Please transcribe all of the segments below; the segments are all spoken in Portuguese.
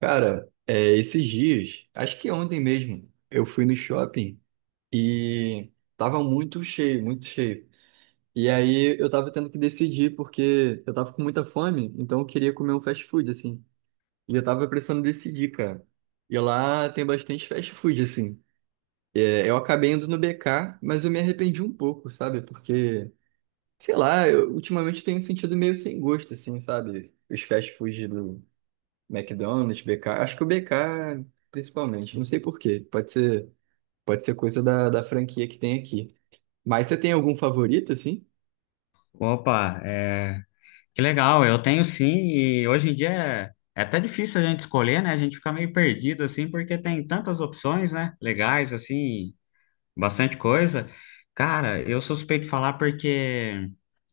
Cara, esses dias, acho que ontem mesmo, eu fui no shopping e tava muito cheio, muito cheio. E aí eu tava tendo que decidir porque eu tava com muita fome, então eu queria comer um fast food, assim. E eu tava precisando decidir, cara. E lá tem bastante fast food, assim. Eu acabei indo no BK, mas eu me arrependi um pouco, sabe? Porque, sei lá, eu ultimamente tenho sentido meio sem gosto, assim, sabe? Os fast food McDonald's, BK, acho que o BK principalmente, não sei por quê, pode ser coisa da franquia que tem aqui. Mas você tem algum favorito, assim? Opa, é... que legal, eu tenho sim, e hoje em dia é até difícil a gente escolher, né? A gente fica meio perdido, assim, porque tem tantas opções, né? Legais, assim, bastante coisa. Cara, eu sou suspeito de falar porque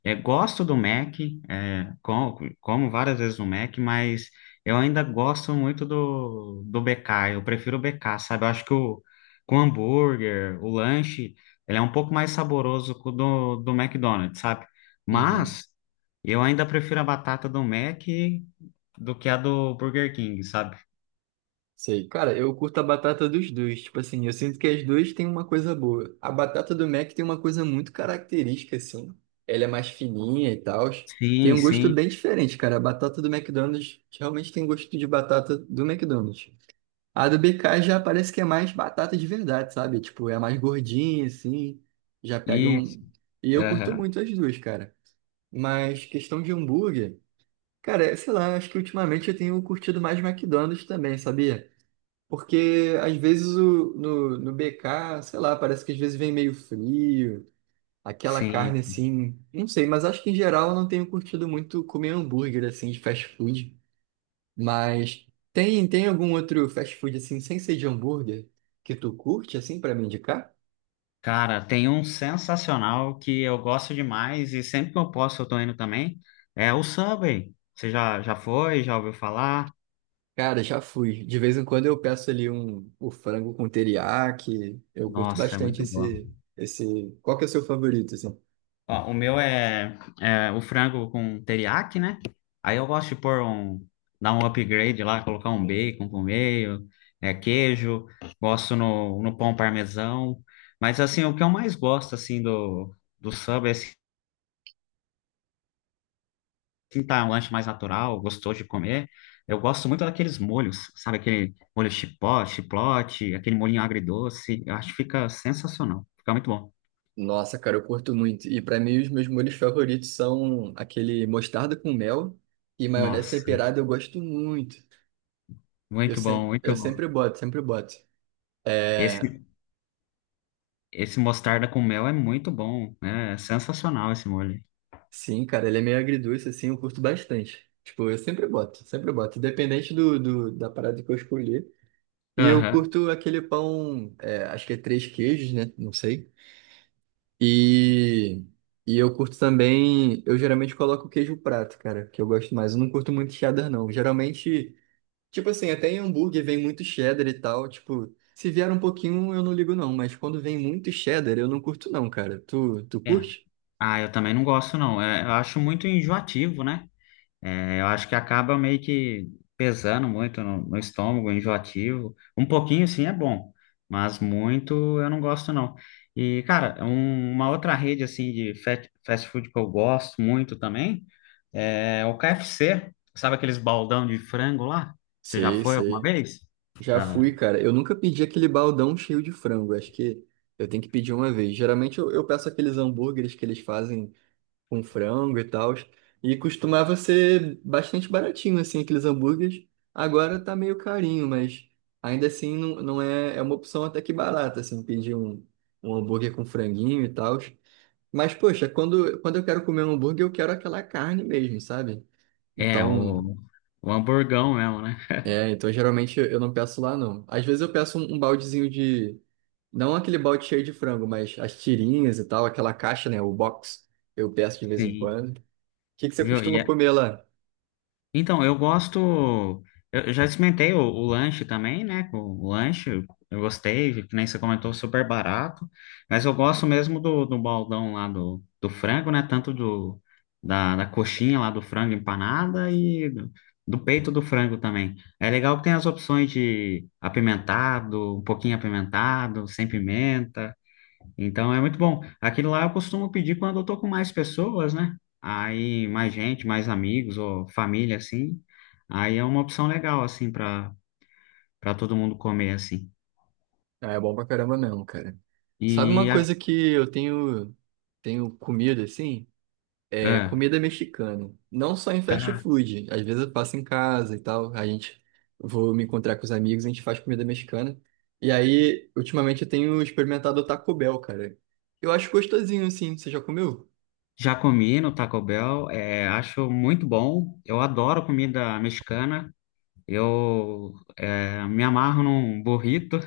gosto do Mac, como várias vezes no Mac, mas eu ainda gosto muito do BK. Eu prefiro o BK, sabe? Eu acho que com hambúrguer, o lanche, ele é um pouco mais saboroso que o do McDonald's, sabe? Uhum. Mas eu ainda prefiro a batata do Mac do que a do Burger King, sabe? Sei. Cara, eu curto a batata dos dois. Tipo assim, eu sinto que as duas têm uma coisa boa. A batata do Mac tem uma coisa muito característica, assim. Ela é mais fininha e tal. Tem Sim, um gosto sim. bem diferente, cara. A batata do McDonald's realmente tem gosto de batata do McDonald's. A do BK já parece que é mais batata de verdade, sabe? Tipo, é mais gordinha, assim, já pega Isso. um... E eu curto Aham. muito as duas, cara. Mas questão de hambúrguer, cara, sei lá, acho que ultimamente eu tenho curtido mais McDonald's também, sabia? Porque às vezes o, no, no BK, sei lá, parece que às vezes vem meio frio, aquela carne Sim. assim, não sei, mas acho que em geral eu não tenho curtido muito comer hambúrguer assim de fast food. Mas tem algum outro fast food assim, sem ser de hambúrguer, que tu curte assim pra me indicar? Cara, tem um sensacional que eu gosto demais e sempre que eu posso eu tô indo também. É o Subway. Você já foi? Já ouviu falar? Cara, já fui. De vez em quando eu peço ali um, o frango com teriyaki. Eu curto Nossa, é bastante muito bom. esse. Qual que é o seu favorito, assim? Ó, o meu é o frango com teriyaki, né? Aí eu gosto de dar um upgrade lá, colocar um bacon por meio, queijo, gosto no pão parmesão. Mas assim, o que eu mais gosto assim do Subway assim, tentar um lanche mais natural, gostoso de comer. Eu gosto muito daqueles molhos, sabe? Aquele chiplote, aquele molhinho agridoce. Eu acho que fica sensacional. Fica muito bom. Nossa, cara, eu curto muito. E pra mim os meus molhos favoritos são aquele mostarda com mel e maionese Nossa, temperada. Eu gosto muito. Eu, muito bom, se... eu muito bom. sempre boto, sempre boto. É, Esse, esse mostarda com mel é muito bom, né? É sensacional esse molho. Sim, cara, ele é meio agridoce, assim, eu curto bastante. Tipo, eu sempre boto, independente da parada que eu escolher. E eu Aham. curto aquele pão, acho que é três queijos, né? Não sei. E, e eu curto também, eu geralmente coloco queijo prato, cara, que eu gosto mais. Eu não curto muito cheddar, não. Geralmente, tipo assim, até em hambúrguer vem muito cheddar e tal, tipo, se vier um pouquinho eu não ligo não, mas quando vem muito cheddar eu não curto não, cara. Tu É. curte? Ah, eu também não gosto, não. É, eu acho muito enjoativo, né? É, eu acho que acaba meio que pesando muito no estômago, enjoativo. Um pouquinho sim é bom, mas muito eu não gosto não. E, cara, uma outra rede assim de fast food que eu gosto muito também é o KFC. Sabe aqueles baldão de frango lá? Você já Sei, foi alguma sei. vez? Já Já. fui, cara. Eu nunca pedi aquele baldão cheio de frango. Acho que eu tenho que pedir uma vez. Geralmente eu peço aqueles hambúrgueres que eles fazem com frango e tal. E costumava ser bastante baratinho, assim, aqueles hambúrgueres. Agora tá meio carinho, mas ainda assim não, não é, é uma opção até que barata, assim, pedir um, um hambúrguer com franguinho e tal. Mas, poxa, quando eu quero comer um hambúrguer, eu quero aquela carne mesmo, sabe? É, Então. O hamburgão mesmo, né? É, então geralmente eu não peço lá, não. Às vezes eu peço um, um baldezinho de. Não aquele balde cheio de frango, mas as tirinhas e tal, aquela caixa, né? O box. Eu peço de vez em Sim. quando. O que que você Viu? costuma comer lá? Então, eu gosto. Eu já experimentei o lanche também, né? Com o lanche, eu gostei, que nem você comentou, super barato. Mas eu gosto mesmo do baldão lá do frango, né? Tanto da coxinha lá do frango empanada e do peito do frango também. É legal que tem as opções de apimentado, um pouquinho apimentado, sem pimenta. Então é muito bom. Aquilo lá eu costumo pedir quando eu tô com mais pessoas, né? Aí mais gente, mais amigos ou família assim. Aí é uma opção legal assim para todo mundo comer assim. Ah, é bom pra caramba mesmo, cara. Sabe uma E a, coisa que eu tenho comido assim? Ah, Comida mexicana. Não só em fast ca- food. Às vezes eu faço em casa e tal. A gente vou me encontrar com os amigos, a gente faz comida mexicana. E aí, ultimamente eu tenho experimentado o Taco Bell, cara. Eu acho gostosinho, assim. Você já comeu? Já comi no Taco Bell, é, acho muito bom. Eu adoro comida mexicana. Me amarro num burrito.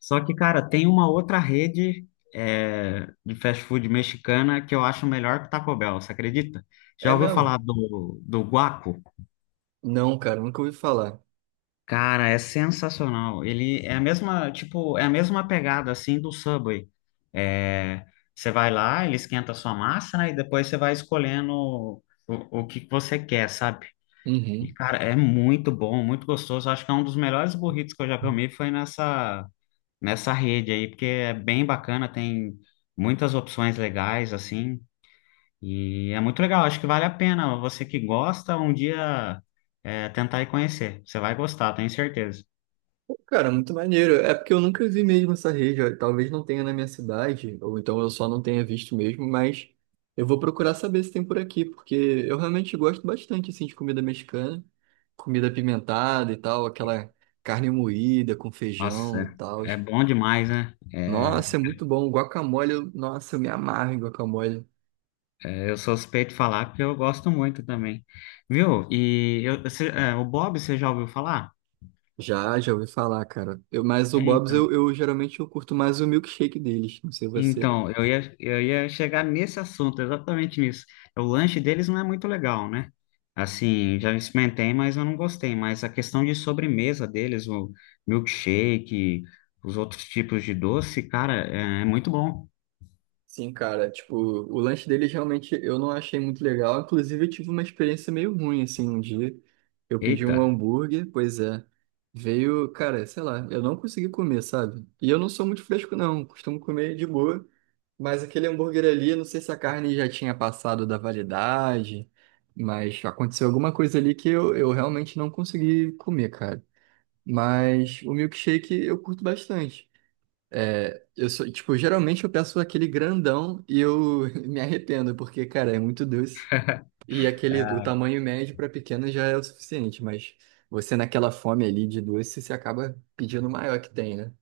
Só que, cara, tem uma outra rede é, de fast food mexicana que eu acho melhor que o Taco Bell, você acredita? Já É ouviu mesmo? falar do Guaco? Não, cara, nunca ouvi falar. Cara, é sensacional. Ele é a mesma, tipo, é a mesma pegada assim do Subway. É, você vai lá, ele esquenta a sua massa, né? E depois você vai escolhendo o que você quer, sabe? E, Uhum. cara, é muito bom, muito gostoso. Acho que é um dos melhores burritos que eu já comi foi nessa rede aí, porque é bem bacana, tem muitas opções legais, assim, e é muito legal, acho que vale a pena. Você que gosta, um dia é, tentar ir conhecer. Você vai gostar, tenho certeza. Cara, muito maneiro. É porque eu nunca vi mesmo essa rede. Ó. Talvez não tenha na minha cidade, ou então eu só não tenha visto mesmo, mas eu vou procurar saber se tem por aqui, porque eu realmente gosto bastante assim de comida mexicana, comida apimentada e tal, aquela carne moída com Nossa, feijão e tal. é bom demais, né? É, Nossa, é muito bom. Guacamole, eu- nossa, eu me amarro em guacamole. eu sou suspeito de falar porque eu gosto muito também. Viu? O Bob, você já ouviu falar? Já, já ouvi falar, cara. Mas o É, Bob's então. Eu geralmente eu curto mais o milkshake deles. Não sei você. Então, eu ia chegar nesse assunto, exatamente nisso. O lanche deles não é muito legal, né? Assim, já experimentei, mas eu não gostei. Mas a questão de sobremesa deles, o milkshake, os outros tipos de doce, cara, é muito bom. Sim, cara, tipo, o lanche deles realmente eu não achei muito legal. Inclusive, eu tive uma experiência meio ruim, assim, um dia. Eu pedi Eita, um hambúrguer, pois é. Veio, cara, sei lá, eu não consegui comer, sabe? E eu não sou muito fresco, não. Costumo comer de boa. Mas aquele hambúrguer ali, não sei se a carne já tinha passado da validade, mas aconteceu alguma coisa ali que eu realmente não consegui comer, cara. Mas o milkshake eu curto bastante. É, eu sou, tipo, geralmente eu peço aquele grandão e eu me arrependo, porque, cara, é muito doce. E aquele, o tamanho médio para pequeno já é o suficiente, mas você naquela fome ali de doce, você acaba pedindo o maior que tem, né?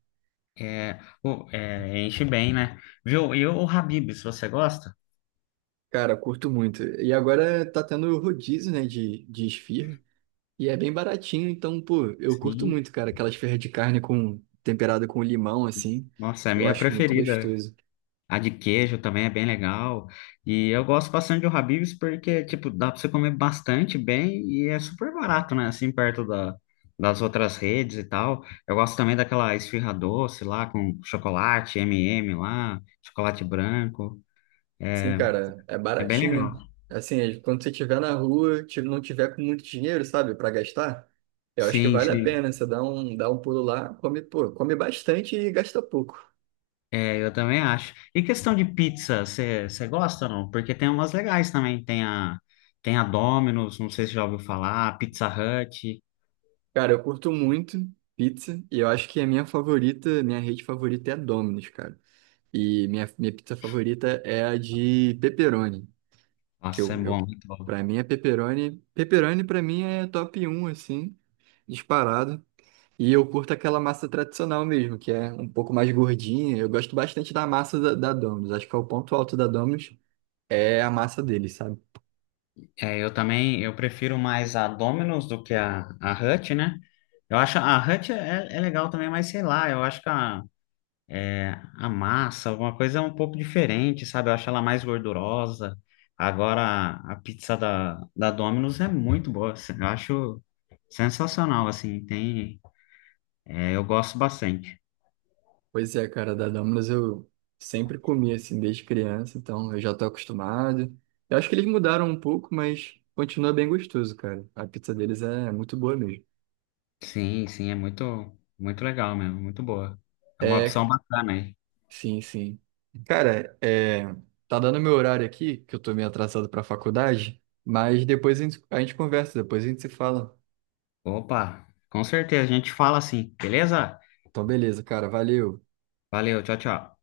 é, pô, é, enche bem, né? Viu? E o Habib's, você gosta? Cara, curto muito. E agora tá tendo rodízio, né, de esfirra. E é bem baratinho, então, pô, eu curto Sim. muito, cara, aquelas esfirra de carne com temperada com limão, assim. Nossa, é a Eu minha acho muito preferida. gostoso. A de queijo também é bem legal. E eu gosto bastante do Habib's porque, tipo, dá pra você comer bastante bem e é super barato, né? Assim, perto das outras redes e tal. Eu gosto também daquela esfirra doce lá com chocolate, M&M lá, chocolate branco. Sim, cara, é É bem baratinho. legal. Assim, quando você tiver na rua, não tiver com muito dinheiro, sabe, para gastar, eu acho que Sim, vale a sim. pena. Você dá um pulo lá, come, pô, come bastante e gasta pouco. É, eu também acho. E questão de pizza, você gosta ou não? Porque tem umas legais também. Tem tem a Domino's, não sei se já ouviu falar, a Pizza Hut. Cara, eu curto muito pizza e eu acho que a minha favorita, minha rede favorita é a Domino's, cara. E minha pizza favorita é a de pepperoni, que Nossa, é bom. eu para mim é pepperoni. Pepperoni para mim é top um assim, disparado. E eu curto aquela massa tradicional mesmo, que é um pouco mais gordinha. Eu gosto bastante da massa da Domino's. Acho que é o ponto alto da Domino's é a massa dele, sabe? É, eu também, eu prefiro mais a Domino's do que a Hut, né? Eu acho a Hut é legal também, mas sei lá, eu acho que é, a massa, alguma coisa é um pouco diferente, sabe? Eu acho ela mais gordurosa. Agora, a pizza da Domino's é muito boa, assim, eu acho sensacional, assim, tem, é, eu gosto bastante. Pois é, cara, da Domino's eu sempre comi assim desde criança, então eu já tô acostumado. Eu acho que eles mudaram um pouco, mas continua bem gostoso, cara. A pizza deles é muito boa mesmo. Sim, sim, é muito, muito legal mesmo, muito boa. É uma É, opção bacana aí. sim, sim. Cara, é, tá dando meu horário aqui, que eu tô meio atrasado pra faculdade, mas depois a gente conversa, depois a gente se fala. Opa, com certeza, a gente fala assim, beleza? Então, beleza, cara. Valeu. Valeu, tchau, tchau.